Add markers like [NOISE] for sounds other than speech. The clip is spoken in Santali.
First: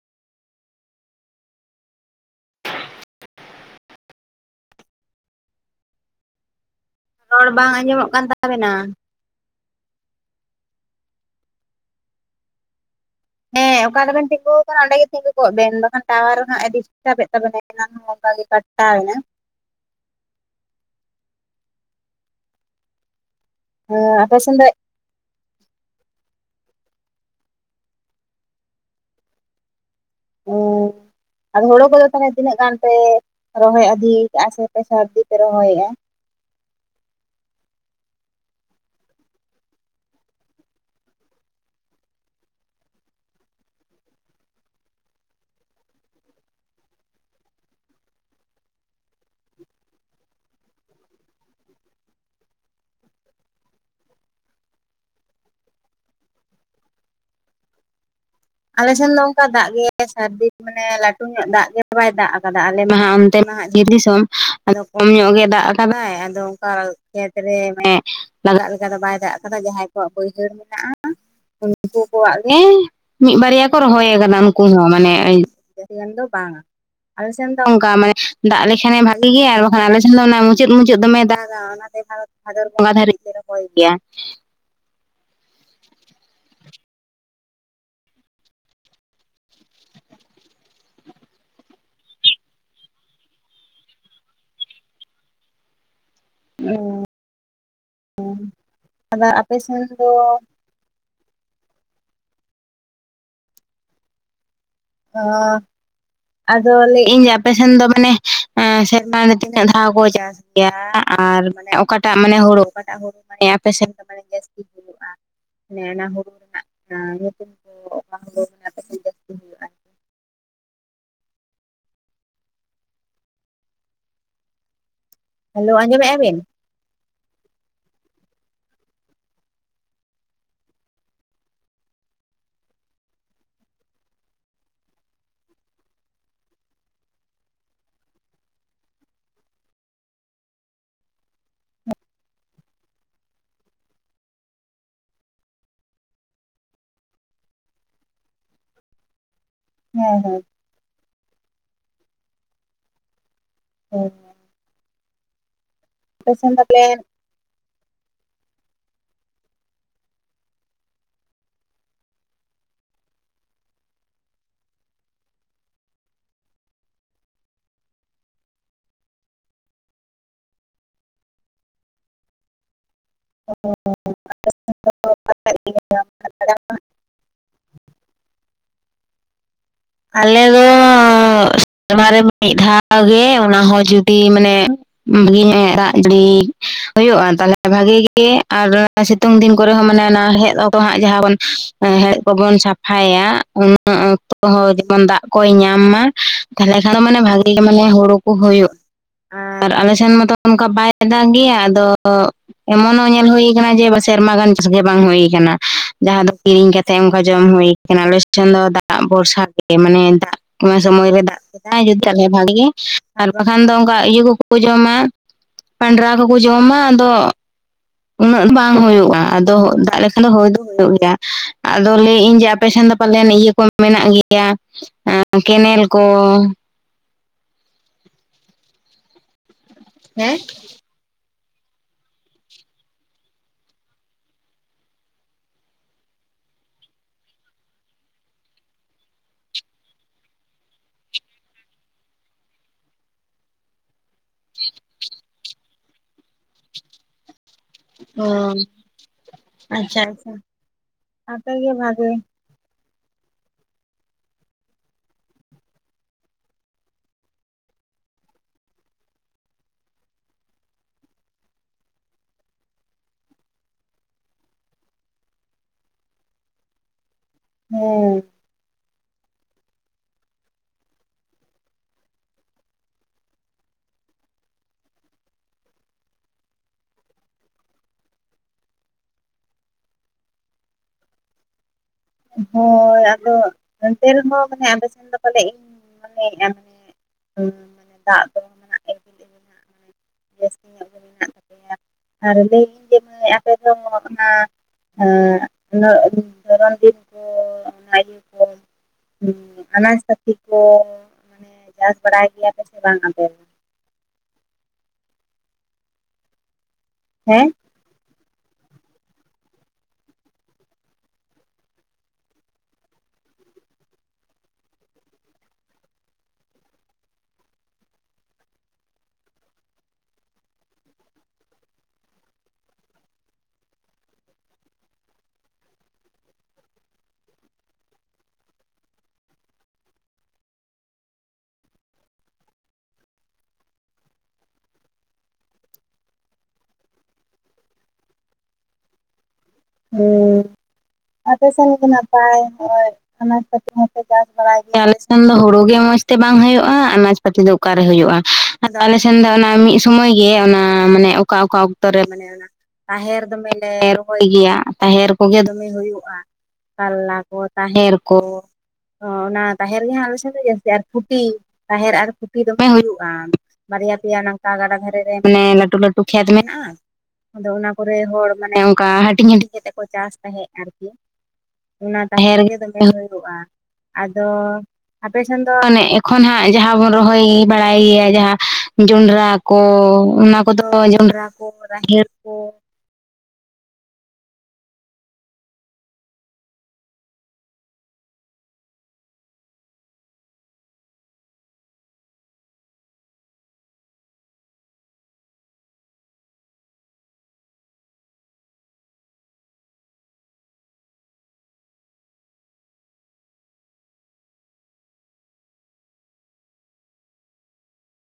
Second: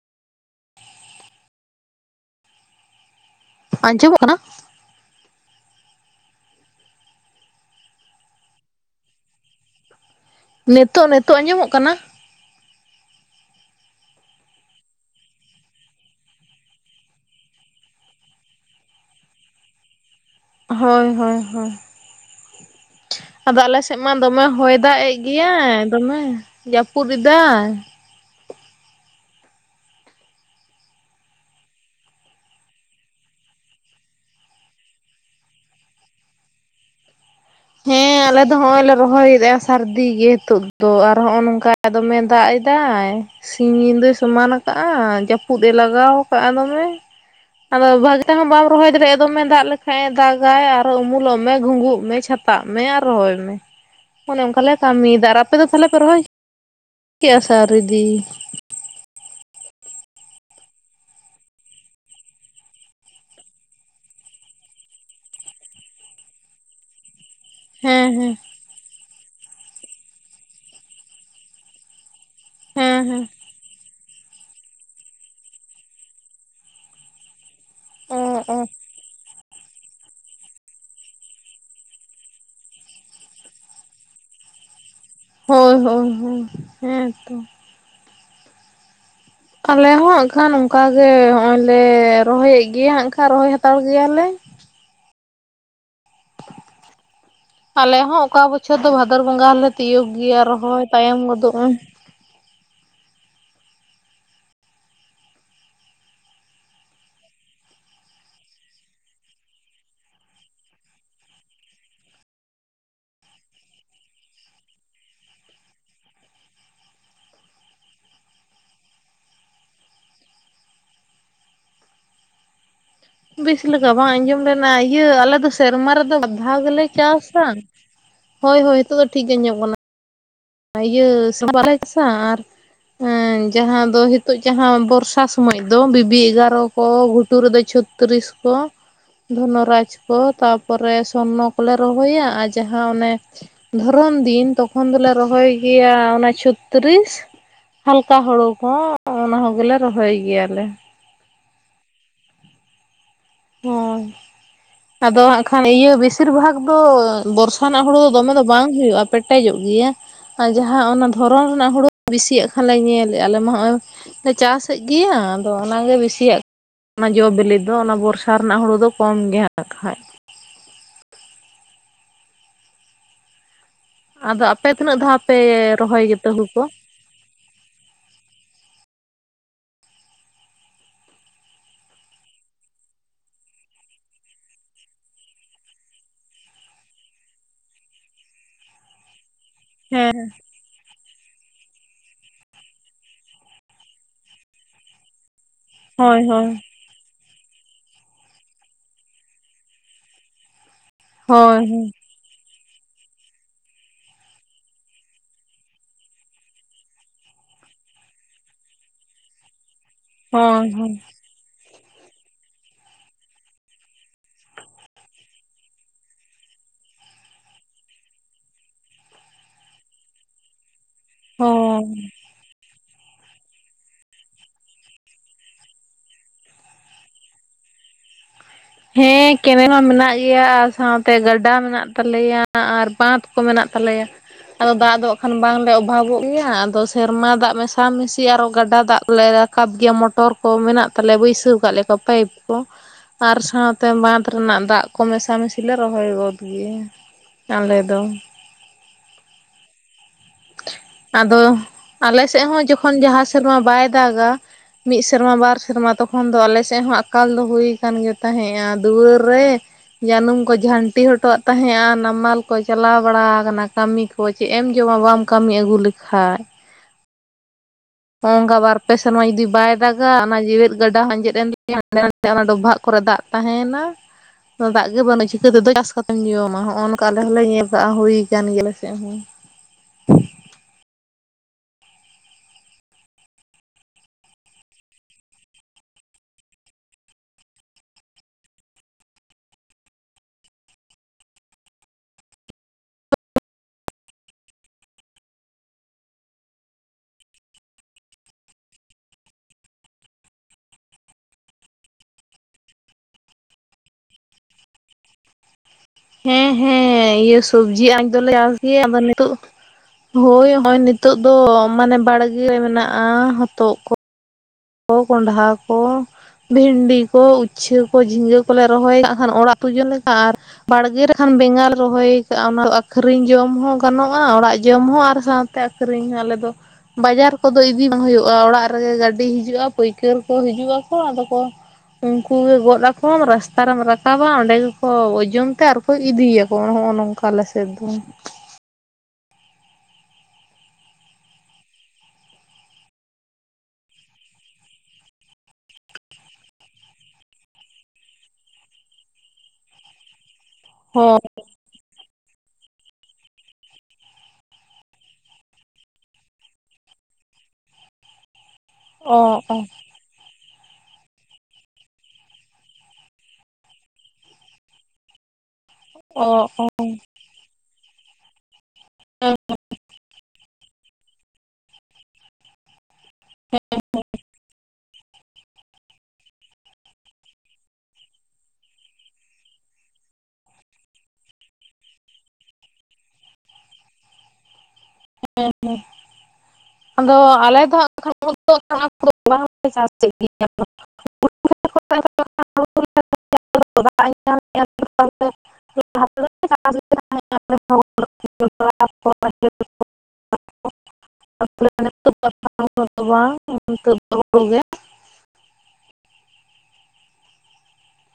ᱟᱸᱡᱚᱢᱚᱜ ᱠᱟᱱᱟ? ᱨᱚᱲ ᱵᱟᱝ ᱟᱸᱡᱚᱢᱚᱜ ᱠᱟᱱ ᱛᱟᱵᱮᱱᱟ᱾ ᱱᱤᱛᱚᱜ ᱱᱤᱛᱚᱜ ᱟᱸᱡᱚᱢᱚᱜ ᱠᱟᱱᱟ? ᱦᱮᱸ ᱚᱠᱟ ᱫᱚᱵᱮᱱ ᱛᱤᱸᱜᱩᱣ ᱠᱟᱱᱟ ᱚᱸᱰᱮ ᱜᱮ ᱛᱤᱸᱜᱩ ᱠᱚᱜ ᱵᱮᱱ ᱵᱟᱠᱷᱟᱱ ᱴᱟᱣᱟᱨ ᱦᱟᱸᱜ-ᱮ ᱰᱤᱥᱴᱟᱵ ᱮᱫ ᱛᱟᱵᱮᱱᱟᱭ᱾ [UNINTELLIGIBLE] ᱠᱟ ᱵᱟᱴᱟᱣᱮ ᱦᱳᱭ ᱦᱳᱭ ᱦᱳᱭ ᱟᱫᱚ ᱟᱞ ᱥᱮᱫ ᱢᱟ ᱟᱯᱮ ᱫᱚᱢᱮ ᱥᱮᱱ ᱫᱚ ᱦᱚᱭ ᱫᱟᱜ ᱜᱮᱭᱟᱭ ᱫᱚᱢᱮ ᱡᱟᱹᱯᱩᱫ ᱮᱫᱟᱭ [INAUDIBLE] ᱟᱫᱚ ᱦᱳᱲᱳ ᱠᱚᱫᱚ ᱛᱟᱦᱚᱞᱮ ᱛᱤᱱᱟᱹᱜ ᱜᱟᱱ ᱯᱮ ᱨᱚᱦᱚᱭ ᱟᱫᱷᱤᱭ ᱠᱟᱜᱼᱟ ᱥᱮ ᱯᱮ ᱥᱟᱨᱫᱤ ᱯᱮ ᱨᱚᱦᱚᱭᱮᱫᱼᱟ ᱦᱮᱸ ᱟᱞᱮ ᱫᱚ ᱦᱚᱜᱼᱚᱭ ᱞᱮ ᱨᱚᱦᱚᱭᱮᱫᱼᱟ ᱥᱟᱹᱨᱫᱤ ᱜᱮ ᱱᱤᱛᱚᱜ ᱫᱚ ᱟᱨ ᱦᱚᱸᱜᱼᱚᱭ ᱱᱚᱝᱠᱟ ᱫᱚᱢᱮ ᱫᱟᱜ ᱮᱫᱟᱭ ᱥᱤᱧ ᱧᱤᱫᱟᱹᱭ ᱥᱚᱢᱟᱱ ᱟᱠᱟᱜᱼᱟ ᱡᱟᱹᱯᱩᱫᱮ ᱞᱟᱜᱟᱣ ᱟᱠᱟᱫᱼᱟ ᱫᱚᱢᱮ ᱟᱫᱚ ᱵᱷᱟᱹᱜᱤ ᱛᱮ ᱦᱚᱸ ᱵᱟᱢ ᱨᱚᱦᱚᱭ ᱫᱟᱲᱮᱭᱟᱜᱼᱟ ᱮ ᱫᱚᱢᱮ ᱫᱟᱜ ᱞᱮᱠᱷᱟᱱᱡ ᱫᱟᱜᱟᱭ ᱟᱨᱚ ᱩᱢᱩᱞᱚᱜ ᱢᱮ ᱜᱩᱸᱜᱩᱜ ᱢᱮ ᱪᱷᱟ ᱥᱮᱛᱟᱜ ᱢᱮ ᱟᱨ ᱨᱚᱦᱚᱭ ᱢᱮ ᱚᱱᱮ ᱚᱱᱠᱟ ᱞᱮ ᱠᱟᱹᱢᱤᱭᱮᱫᱟ ᱟᱨ ᱟᱯᱮ ᱫᱚ ᱛᱟᱦᱚᱞᱮ ᱯᱮ ᱨᱚᱦᱚᱭᱟ ᱠᱮ ᱥ [UNINTELLIGIBLE] ᱨᱮᱤᱫᱤ ᱟᱞᱮ ᱥᱮᱱ ᱫᱚ ᱚᱱᱠᱟ ᱫᱟᱜ ᱜᱮ ᱥᱟᱹᱨᱫᱤ ᱢᱟᱱᱮ ᱞᱟᱹᱴᱩ ᱧᱚᱜ ᱫᱟᱜ ᱜᱮ ᱵᱟᱭ ᱫᱟᱜ ᱠᱟᱫᱟ ᱟᱞᱮ ᱢᱟ ᱦᱟᱜ ᱚᱱᱛᱮ ᱢᱟ ᱦᱟᱸᱜ ᱫᱤᱥᱚᱢ ᱟᱫᱚ ᱠᱚᱢ ᱧᱚᱜ ᱜᱮ ᱫᱟᱜ ᱟᱠᱟᱫᱟᱭ ᱟᱫᱚ ᱚᱱᱠᱟ ᱠᱷᱮᱛ ᱨᱮ ᱢᱟᱱ ᱦᱮᱸ ᱦᱮᱸ ᱞᱟᱜᱟᱜ ᱞᱮᱠᱟ ᱫᱚ ᱵᱟᱭ ᱫᱟᱜ ᱟᱠᱟᱫᱟ ᱡᱟᱦᱟᱸᱭ ᱠᱚᱣᱟᱜ ᱵᱟᱹᱭᱦᱟᱹᱲ ᱢᱮᱱᱟᱜᱼᱟ᱾ ᱩᱱᱤᱠᱩ ᱠᱚᱣᱟᱜ ᱜᱮ ᱦᱮᱸ ᱦᱮᱸ ᱢᱤᱫ ᱵᱟᱨᱭᱟ ᱠᱚ ᱨᱚᱦᱚᱭ ᱟᱠᱟᱫᱟ ᱩᱱᱠᱩ ᱦᱚᱸ ᱢᱟᱱᱮ ᱡᱟᱹ ᱜᱟᱱ ᱫᱚ ᱵᱟᱝᱟ ᱟᱞᱮᱥᱮᱱ ᱫᱚ ᱚᱱᱠᱟ ᱢᱟᱱᱮ ᱚ ᱚ ᱫᱟᱜ ᱞᱮᱠᱷᱟᱱᱮ ᱵᱷᱟᱜᱤ ᱜᱮ ᱟᱨ ᱵᱟᱝᱠᱷᱟᱱ ᱟᱞᱮ ᱥᱮᱱ ᱫᱚ ᱢᱩᱪᱟᱹᱫ ᱢᱩᱪᱟᱹᱫ ᱫᱚᱢᱮ ᱫᱟᱜᱟ ᱚᱱᱟᱛᱮ ᱵᱷᱟᱫᱚᱨ ᱵᱚᱸᱜᱟ ᱫᱷᱵᱤᱡ ᱛᱮ ᱨᱚᱦᱚᱭ ᱜᱮᱭᱟ ᱦᱳᱭ ᱦᱳᱭ ᱦᱳᱭ ᱦᱮᱸᱛᱚ ᱟᱞᱮ ᱦᱚᱸ ᱮᱠᱷᱟᱱ ᱚᱱᱠᱟᱜ ᱜᱮ ᱦᱚᱜᱼᱚᱭ ᱞᱮ ᱨᱚᱦᱚᱭᱮᱫ ᱜᱮᱭᱟᱜ ᱮᱠᱷᱟᱱ ᱨᱚᱦᱚᱭ ᱦᱟᱛᱟᱲ ᱜᱮᱭᱟᱞᱮ ᱚ ᱟᱞᱮ ᱦᱚᱸ ᱚᱠᱟ ᱵᱚᱪᱷᱚᱨ ᱫᱚ ᱵᱷᱟᱫᱚᱨ ᱟᱫᱚ ᱵᱚᱸᱜᱟ ᱟᱯᱮ ᱦᱚᱞᱮ ᱥᱮᱱ ᱛᱤᱭᱜ ᱫᱚ ᱜᱮᱭᱟ ᱨᱚᱦᱚᱭ ᱛᱟᱭᱚᱢ ᱜᱚᱫᱚᱜ ᱟᱹ ᱚ ᱟᱫᱚ ᱞᱟᱹᱭ ᱮᱫᱤᱧ ᱟᱯᱮᱥᱱ ᱫᱚ ᱢᱟᱱᱮ ᱥᱮᱨᱢᱟ ᱨᱮ ᱛᱤᱱᱟᱹᱜ ᱫᱷᱟᱣ ᱠᱚ ᱪᱟᱥᱟ ᱜᱮᱭᱟ ᱟᱨ ᱢᱟᱱᱮ ᱚᱠᱟᱴᱟᱜ ᱢᱟᱱᱮ ᱦᱩᱲᱩ ᱚᱠᱟᱴᱟᱜ ᱦᱩᱲᱩ ᱢᱟᱱᱮ ᱟᱯᱮ ᱥᱮᱱ ᱢᱟᱱᱮ ᱡᱟᱹᱥᱛᱤ [UNINTELLIGIBLE] ᱟᱱᱮ ᱚᱱᱟ ᱦᱩᱲᱩ ᱨᱮᱱᱟᱜ ᱧᱩᱛᱩᱢ ᱠᱚ ᱚᱱᱟ ᱦᱩᱲᱩ ᱡᱟᱹᱛᱤ ᱦᱩᱭᱩᱜᱼᱟ [UNINTELLIGIBLE] ᱵᱤᱥ ᱞᱮᱠᱟ ᱵᱟᱝ ᱟᱸᱡᱚᱢ ᱞᱮᱱᱟ ᱤᱭᱟᱹ ᱟᱞᱮ ᱫᱚ ᱦᱮᱞᱳ ᱥᱮᱨᱢᱟ ᱨᱮᱫᱚ ᱟᱸᱡᱚᱢᱮᱫᱼᱟ ᱵᱟ ᱵᱤᱱ ᱫᱷᱟᱣ ᱜᱮᱞᱮ ᱪᱟᱥᱟ ᱦᱳᱭ ᱦᱳᱭ ᱱᱤᱛᱳ ᱫᱚ ᱴᱷᱤᱠ ᱜᱮ ᱧᱚᱜ ᱠᱟᱱᱟ ᱤᱭᱟᱹ ᱥᱢ ᱵᱟᱨᱟᱭ ᱪᱟᱥᱟ ᱟᱨ ᱮᱸ ᱡᱟᱦᱟᱸ ᱫᱚ ᱱᱤᱛᱚᱜ ᱡᱟᱦᱟᱸ ᱵᱚᱨᱥᱟ ᱥᱩᱚᱢᱚᱭ ᱫᱚ ᱵᱤᱵᱤ ᱮᱜᱟᱨᱚ ᱠᱚ ᱜᱷᱩᱴᱩ ᱨᱮᱫᱚ ᱪᱷᱩ ᱛᱤᱨᱤᱥ ᱠᱚ ᱫᱷᱚᱱᱚᱨᱟᱡᱽ ᱠᱚ ᱛᱟᱯᱚᱨᱮ ᱥᱚᱨᱱᱚ ᱠᱚᱞᱮ ᱨᱚᱦᱚᱭᱟ ᱟᱨ ᱡᱟᱦᱟᱸ ᱚᱱᱮ ᱫᱷᱚᱨᱚᱱ ᱫᱤᱱ ᱛᱚᱠᱷᱚᱱ ᱫᱚᱞᱮ ᱨᱚᱦᱚᱭ ᱜᱮᱭᱟ ᱚᱱᱟ ᱪᱷᱚᱛᱨᱤᱥ ᱦᱟᱞᱠᱟ ᱦᱩᱲᱩ ᱦᱚᱸ ᱚᱱᱟ ᱦᱚᱸ ᱜᱮᱞᱮ ᱨᱚᱦᱚᱭ ᱦᱮᱸ ᱦᱮᱸ ᱜᱮᱭᱟ ᱞᱮ ᱦᱳᱭ ᱦᱮᱸ ᱟᱫᱚ ᱦᱟᱸᱜ ᱠᱷᱟᱱ ᱤᱭᱟᱹ ᱵᱮᱥᱤᱨ ᱟᱯᱮ ᱥᱮᱱ ᱵᱷᱟᱜᱽ ᱫᱚ ᱯᱟᱞᱮᱱ ᱵᱚᱨᱥᱟ ᱱᱟᱜ ᱦᱩᱲᱩ ᱫᱚ ᱫᱚᱢᱮ ᱫᱚ ᱵᱟᱝ ᱦᱩᱭᱩᱜᱼᱟ ᱯᱮᱴᱮᱡᱚᱜ ᱜᱮᱭᱟ ᱟᱨ ᱡᱟᱦᱟᱸ ᱚᱱᱟ ᱫᱷᱚᱨᱚᱢ ᱨᱮᱱᱟᱜ ᱦᱩᱲᱩ ᱵᱮᱥᱤᱭᱟᱜ ᱠᱷᱟᱱᱞᱮ ᱧᱮᱞ ᱮᱫᱼᱟ ᱟᱞᱮ ᱢᱟ ᱱᱚᱜᱼᱚᱭ ᱪᱟᱹᱥ ᱮᱜ ᱜᱮᱭᱟ ᱟᱫᱚ ᱚᱱᱟᱜᱮ ᱵᱮᱥᱤᱭᱟᱜ ᱚᱱᱟ ᱡᱚ ᱵᱤᱞᱤ ᱫᱚ ᱚᱱᱟ ᱵᱚᱨᱥᱟ ᱵᱚᱨᱥᱟ ᱨᱮᱱᱟᱜ ᱦᱩᱲᱩ ᱫᱚ ᱠᱚᱢ ᱜᱮᱭᱟ ᱠᱷᱟᱡ [UNINTELLIGIBLE] ᱟᱫᱚ ᱟᱯᱮ ᱛᱤᱱᱟᱹᱜ ᱫᱷᱟᱣ ᱯᱮ ᱨᱚᱦᱚᱭ ᱜᱮᱛᱚ ᱦᱩᱲᱩ ᱠᱚ ᱟᱞᱮ ᱫᱚ ᱥᱮᱨᱢᱟ ᱨᱮ ᱢᱤᱫ ᱫᱷᱟᱣ ᱜᱮ ᱚᱱᱟ ᱦᱚᱸ ᱡᱩᱫᱤ ᱢᱟᱱᱮ [UNINTELLIGIBLE] ᱦᱩᱭᱩᱜᱼᱟ ᱛᱟᱞᱦᱮ ᱵᱷᱟᱜᱤ ᱟᱨ ᱥᱤᱛᱩᱝ ᱫᱤᱱ ᱠᱚᱨᱮ ᱦᱚᱸ ᱢᱟᱱᱮ ᱦᱮᱸ ᱡᱟᱦᱟᱸ ᱵᱚᱱ᱾ ᱨᱮᱦᱮᱫ ᱠᱚᱵᱚᱱ ᱥᱟᱯᱷᱟᱭᱟ ᱩᱱᱟᱹᱜ ᱚᱠᱛᱚ ᱦᱚᱸ ᱡᱮᱢᱚᱱ ᱫᱟᱜᱼᱼ ᱠᱚᱭ ᱧᱟᱢ ᱢᱟ ᱦᱳᱭ ᱦᱳᱭ ᱛᱟᱦᱚᱞᱮᱼᱼ ᱢᱟᱱᱮ ᱵᱷᱟᱜᱤ ᱜᱮ ᱢᱟᱱᱮ ᱦᱩᱲᱩ ᱠᱚ ᱦᱩᱭᱩᱜᱼᱟ ᱟᱨ ᱟᱞᱮᱥᱮᱱ ᱢᱟᱛᱚᱼᱼ ᱚᱱᱠᱟ ᱵᱟᱭ ᱫᱟᱜ ᱦᱳᱭ ᱦᱳᱭ ᱜᱮᱭᱟ ᱟᱫᱚᱼᱼ ᱮᱢᱚᱱ ᱦᱚᱸ ᱧᱮᱞ ᱦᱩᱭ ᱟᱠᱟᱱᱟ ᱡᱮ ᱜᱟᱱ ᱛᱤᱥ ᱜᱮ ᱵᱟᱝ ᱦᱩᱭ ᱟᱠᱟᱱᱟ ᱡᱟᱦᱟᱸ ᱫᱚ ᱠᱤᱨᱤᱧ ᱠᱟᱛᱮᱜ ᱚᱱᱠᱟ ᱡᱚᱢ ᱦᱳᱭᱼᱼ ᱟᱞᱮ ᱴᱮᱱ ᱫᱚ ᱫᱟᱜ ᱵᱷᱚᱨᱥᱟ ᱛᱮᱜᱮ ᱢᱟᱱᱮ ᱫᱟᱜ ᱦᱳᱭ ᱦᱳᱭ ᱥᱚᱢᱚᱭ ᱨᱮ ᱫᱟᱜ᱾ ᱡᱩᱫᱤ ᱟᱞᱮ ᱵᱷᱟᱜᱤ ᱜᱮ ᱟᱨ ᱵᱟᱠᱷᱟᱱ ᱫᱚ ᱚᱱᱠᱟ ᱤᱭᱟᱹ ᱠᱚᱠᱚ ᱡᱚᱢᱟ᱾ ᱯᱟᱱᱰᱨᱟ ᱠᱚᱠᱚ ᱡᱚᱢᱟ ᱟᱫᱚᱼᱼ ᱩᱱᱟᱹᱜ ᱫᱚ ᱵᱟᱝ ᱦᱳᱭᱳᱜᱼᱟ ᱟᱫᱚ ᱫᱟᱜ ᱞᱮᱠᱷᱟᱱ ᱫᱚ ᱦᱳᱭ ᱫᱚ ᱦᱳᱭᱳᱜ ᱜᱮᱭᱟ ᱾ ᱦᱳᱭ ᱟᱫᱚ ᱞᱟᱹᱭ ᱮᱭᱟᱹᱧ ᱡᱮ ᱟᱯᱮ ᱥᱮᱱ ᱫᱚ ᱯᱟᱞᱮᱱ ᱤᱭᱟᱹ ᱠᱚᱼᱼ ᱢᱮᱱᱟᱜ ᱜᱮᱭᱟ ᱠᱮᱱᱮᱞ ᱠᱚ᱾ ᱦᱮᱸ ᱠᱮᱱᱮᱞ ᱦᱚᱸ ᱢᱮᱱᱟᱜ ᱦᱮᱸ ᱜᱮᱭᱟ ᱟᱨ ᱥᱟᱶᱛᱮᱼᱼ ᱛᱮ ᱜᱟᱰᱟ ᱢᱮᱱᱟᱜ ᱛᱟᱞᱮᱭᱟ ᱟᱨ ᱵᱟᱸᱫᱷ ᱠᱚ ᱢᱮᱱᱟᱜ ᱛᱟᱞᱮᱭᱟ᱾ ᱟᱫᱚ ᱫᱟᱜ ᱵᱟᱠᱷᱟᱱ ᱵᱟᱝᱞᱮ ᱚᱵᱷᱟᱵᱚᱜ ᱜᱮᱭᱟ ᱟᱫᱚ ᱥᱮᱨᱢᱟ ᱫᱟᱜ ᱢᱮᱥᱟ ᱢᱮᱥᱤ ᱟᱨᱚ ᱜᱟᱰᱟ ᱫᱟᱜ ᱞᱮ᱾ ᱨᱟᱠᱟᱯ ᱜᱮᱭᱟ ᱢᱚᱴᱚᱨ ᱠᱚ ᱢᱮᱱᱟᱜ ᱛᱟᱞᱮᱭᱟ ᱵᱟᱹᱭᱥᱟᱹᱣ ᱠᱟᱜ ᱞᱮᱭᱟ ᱠᱚ ᱯᱟᱭᱤᱯ ᱠᱚ ᱟᱨᱼᱼ ᱥᱟᱶᱛᱮ ᱵᱟᱸᱫᱷ ᱨᱮᱱᱟᱜ ᱫᱟᱜ ᱠᱚ ᱢᱮᱥᱟᱢᱮᱥᱤ ᱞᱮ ᱨᱚᱦᱚᱭ ᱜᱚᱫ ᱜᱮᱭᱟ᱾ ᱟᱞᱮ ᱫᱚ ᱚ ᱟᱪᱷᱟ ᱟᱪᱷᱟ ᱾ ᱟᱫᱚ ᱟᱞᱮ ᱥᱮᱫ ᱦᱚᱸ ᱡᱚᱠᱷᱚᱱ ᱡᱟᱦᱟᱸ ᱥᱮᱨᱢᱟ ᱵᱟᱭ ᱫᱟᱜᱟᱼᱼ ᱢᱤᱫ ᱥᱮᱨᱢᱟ ᱵᱟᱨ ᱥᱮᱨᱢᱟ ᱛᱚᱠᱷᱚᱱ ᱫᱚ ᱟᱞᱮ ᱥᱮᱫ ᱦᱚᱸ ᱟᱠᱟᱞ ᱫᱚ ᱦᱩᱭ ᱟᱠᱟᱱ ᱜᱮ ᱛᱟᱦᱮᱸᱫᱼᱟ ᱫᱩᱣᱟᱹᱨ ᱨᱮ᱾ ᱡᱟᱹᱱᱩᱢ ᱠᱚ ᱡᱷᱟᱱᱴᱤ ᱦᱚᱴᱚᱣᱟᱜ ᱛᱟᱦᱮᱸᱫᱼᱟ ᱱᱟᱢᱟᱞ ᱠᱚ ᱪᱟᱞᱟᱣ ᱵᱟᱲᱟ ᱟᱠᱟᱱᱟ ᱠᱟᱹᱢᱤ ᱠᱚ ᱪᱮᱫ ᱮᱢ ᱡᱚᱢᱟ ᱵᱟᱢᱼᱼ ᱠᱟᱹᱢᱤ ᱟᱹᱜᱩ ᱞᱮᱠᱷᱟᱡ᱾ ᱦᱮᱸ᱾ [UNINTELLIGIBLE] ᱵᱟᱨᱯᱮ ᱥᱮᱨᱢᱟ ᱡᱩᱫᱤ ᱵᱟᱭ ᱫᱟᱜᱟ ᱚᱱᱟ ᱡᱮᱣᱮᱫ ᱜᱟᱰᱟ ᱟᱸᱡᱮᱫ ᱮᱱ ᱜᱮ ᱦᱟᱸᱰᱮ ᱱᱟᱰᱮ ᱚᱱᱟ ᱰᱚᱵᱷᱟᱜ ᱠᱚᱨᱮ ᱫᱟᱜᱼᱼ ᱛᱟᱦᱮᱱᱟ᱾ ᱫᱟᱜ ᱜᱮ ᱵᱟᱹᱱᱩᱜᱼᱟ ᱪᱤᱠᱟᱹ ᱛᱮᱫᱚ ᱪᱟᱥ ᱠᱟᱛᱮᱢ ᱡᱚᱢᱟ ᱱᱚᱜᱼ ᱱᱚᱝᱠᱟ ᱟᱞᱮ ᱦᱚᱸᱞᱮ ᱧᱮᱞ ᱠᱟᱜᱼᱟ ᱦᱩᱭ ᱠᱟᱱ ᱜᱮᱭᱟ ᱟᱞᱮ ᱥᱮᱫ ᱦᱚᱸ᱾ ᱦᱳᱭ ᱟᱫᱚ ᱚᱱᱛᱮ ᱨᱮᱦ ᱢᱟᱱᱮ ᱟᱞᱮ ᱥᱮᱱ ᱫᱚ ᱯᱟᱞᱮᱫ ᱤᱧ ᱢᱚᱱᱮᱭᱮᱫᱼᱟ ᱢᱟᱱᱮᱼᱼ ᱢᱟᱱᱮ ᱫᱟᱜ ᱫᱚ ᱾ [INAUDIBLE] [UNINTELLIGIBLE] [UNINTELLIGIBLE] ᱟᱱᱟᱡᱽᱯᱟᱹᱛᱤ ᱠᱚ ᱪᱟᱥ ᱵᱟᱲᱟᱭ ᱜᱮᱭᱟᱯᱮ ᱥᱮ ᱵᱟᱝ ᱟᱯᱮ ᱫᱚ? ᱦᱮᱸ ᱦᱮᱸ ᱤᱭᱟᱹ ᱦᱮᱸ ᱥᱚᱵᱡᱤ ᱟᱸᱡ ᱫᱚᱞᱮ ᱪᱟᱥ ᱜᱮᱭᱟ ᱟᱫᱚ ᱱᱤᱛᱚᱜᱼᱼ ᱦᱳᱭ ᱦᱚᱜᱼᱚᱭ ᱱᱤᱛᱚᱜ ᱫᱚ ᱢᱟᱱᱮ ᱵᱟᱲᱜᱮ ᱨᱮ ᱢᱮᱱᱟᱜᱼᱟ ᱦᱚᱛᱚᱜ ᱠᱚ᱾ ᱠᱚ ᱠᱚᱸᱰᱦᱟ ᱠᱚ᱾ ᱵᱷᱤᱱᱰᱤ ᱠᱚ ᱩᱪᱷᱟᱹ ᱠᱚ ᱡᱷᱤᱸᱜᱟᱹ ᱠᱚᱞᱮ ᱨᱚᱦᱚᱭ ᱠᱟᱜ ᱠᱷᱟᱱ ᱚᱲᱟᱜ ᱯᱩᱡᱟᱹ ᱞᱮᱠᱟ ᱟᱨᱼᱼ ᱵᱟᱲᱜᱮ ᱨᱮᱠᱷᱟᱱ ᱵᱮᱸᱜᱟᱲ ᱨᱚᱦᱚᱭ ᱟᱠᱟᱜᱼᱟ ᱚᱱᱟ ᱟᱠᱷᱨᱤᱧ ᱡᱚᱢ ᱦᱚᱸ ᱜᱟᱱᱚᱜᱼᱟ ᱚᱲᱟᱜ ᱡᱚᱢ ᱦᱚᱸ ᱟᱨ ᱥᱟᱶᱛᱮᱼᱼ ᱟᱹᱠᱷᱨᱤᱧ ᱟᱞᱮ ᱫᱚ ᱵᱟᱡᱟᱨ ᱠᱚᱫᱚ ᱤᱫᱤ ᱵᱟᱝ ᱦᱩᱭᱩᱜᱼᱟ ᱚᱲᱟᱜ ᱨᱮᱜᱮ ᱜᱟᱹᱰᱤ᱾ ᱦᱤᱡᱩᱜᱼᱟ ᱯᱟᱹᱭᱠᱟᱹᱨ ᱠᱚ ᱦᱤᱡᱩᱜ ᱟᱠᱚ ᱟᱫᱚ ᱠᱚ, ᱩᱱᱠᱩᱜᱮ ᱜᱚᱫ ᱟᱠᱚᱢ ᱨᱟᱥᱛᱟ ᱨᱮᱢ ᱨᱟᱠᱟᱵᱟ ᱚᱸᱰᱮ ᱜᱮᱠᱚ ᱚᱡᱚᱱᱛᱮ ᱟᱨ᱾ ᱠᱚ ᱤᱫᱤᱭᱟᱠᱚ ᱦᱚᱸᱜᱼᱚ ᱱᱚᱝᱠᱟ ᱟᱞᱮ ᱥᱮᱫ ᱫᱚ᱾ ᱦᱩᱸ ᱟᱯᱮ ᱥᱮᱱ ᱜᱮ ᱱᱟᱯᱟᱭ ᱦᱳᱭ᱾ ᱟᱱᱟᱡᱽ ᱯᱟᱹᱛᱤ ᱦᱚᱸᱯᱮ ᱪᱟᱥ ᱵᱟᱲᱟᱭ ᱜᱮᱭᱟ ᱟᱞᱮᱥᱱ ᱫᱚ ᱦᱩᱲᱩ ᱜᱮ ᱢᱚᱸᱡᱽᱛᱮ ᱵᱟᱝ ᱦᱩᱭᱩᱜᱼᱟ ᱟᱱᱟᱼᱼ ᱯᱟᱛᱤ ᱫᱚ ᱚᱠᱟᱨᱮ ᱦᱩᱭᱩᱜᱼᱟ ᱟᱫᱚ ᱟᱞᱮᱥᱮᱱ ᱫᱚ ᱚᱱᱟ ᱢᱤᱫ ᱥᱩᱚᱢᱚᱭ ᱜᱮ ᱚᱱᱟ᱾ ᱢᱟᱱᱮ ᱚ ᱚᱠᱟ ᱚᱠᱟ ᱚᱠᱛᱚ ᱨᱮ ᱢᱟᱱᱮ ᱛᱟᱦᱮᱨ ᱫᱚᱢᱮᱱᱮ᱾ ᱜᱮᱭᱟ᱾ ᱛᱟᱦᱮᱨ ᱠᱚᱜᱮ ᱫᱚᱢᱮ ᱦᱩᱭᱩᱜ-ᱟ, ᱠᱟᱞᱞᱟ ᱠᱚ ᱛᱟᱦᱮᱨ ᱠᱚ᱾ ᱚ, ᱚᱱᱟ ᱛᱟᱦᱮᱨ ᱜᱮ ᱦᱟᱸᱜ ᱟᱞᱮ ᱥᱮᱱ ᱫᱚ ᱡᱟᱹᱥᱛᱤ ᱟᱨ ᱠᱷᱩᱴᱤ, ᱛᱟᱦᱮᱨ ᱟᱨ ᱠᱷᱩᱴᱤ ᱫᱚᱢᱮ ᱦᱩᱭᱩᱜ-ᱟ ᱵᱟᱨᱭᱟ ᱯᱮᱭᱟ ᱱᱚᱝᱠᱟ ᱜᱟᱰᱟ ᱫᱷᱟᱨᱮ ᱨᱮ᱾ ᱞᱟᱹᱴᱩ ᱞᱟᱹᱴᱩ ᱠᱷᱮᱛ ᱚ ᱢᱮᱱᱟᱜ-ᱟ, ᱚ ᱟᱫᱚ ᱚᱱᱟ ᱠᱚᱨᱮ ᱦᱚᱲ ᱢᱟᱱᱮ ᱚᱝᱠᱟ ᱦᱟᱹᱴᱤᱧ ᱦᱟᱹᱴᱤᱧ ᱠᱟᱛᱮᱫ ᱠᱚ ᱪᱟᱥ ᱛᱟᱦᱮᱸᱜ ᱟᱨᱠᱤ, ᱚᱱᱟ ᱛᱟᱦᱮᱨ ᱜᱮ ᱫᱚᱢᱮ ᱦᱩᱭᱩᱜᱚᱜ-ᱟ᱾ ᱦᱮᱸ᱾ ᱟᱫᱚᱻ ᱟᱯᱮ ᱥᱮᱱ ᱫᱚ ᱢᱟᱱᱮ ᱮᱠᱷᱚᱱ ᱦᱟᱸᱜ ᱡᱟᱦᱟᱸ ᱵᱚᱱ ᱨᱚᱦᱚᱭ ᱵᱟᱲᱟᱭ ᱜᱮᱭᱟ ᱡᱟᱦᱟᱸ ᱡᱚᱸᱰᱨᱟ᱾ ᱠᱚᱻ, ᱚᱱᱟ ᱠᱚᱫᱚ ᱡᱚᱸᱰᱨᱟ ᱠᱚ, ᱨᱟᱦᱮᱲ ᱠᱚ᱾ ᱦᱮᱸ ᱦᱮᱸ᱾ ᱟᱫᱚ ᱟᱞᱮ ᱫᱚ ᱦᱟᱸᱜ ᱠᱷᱟᱱ ᱪᱟᱥ ᱫᱚ ᱵᱟᱝᱞᱮ ᱪᱟᱥᱮᱫ ᱜᱮᱭᱟ ᱛᱚ᱾ [UNINTELLIGIBLE] [UNINTELLIGIBLE] [UNINTELLIGIBLE] [INAUDIBLE] [UNINTELLIGIBLE] ᱫᱚ ᱵᱟᱝ [UNINTELLIGIBLE] ᱜᱮᱭᱟ᱾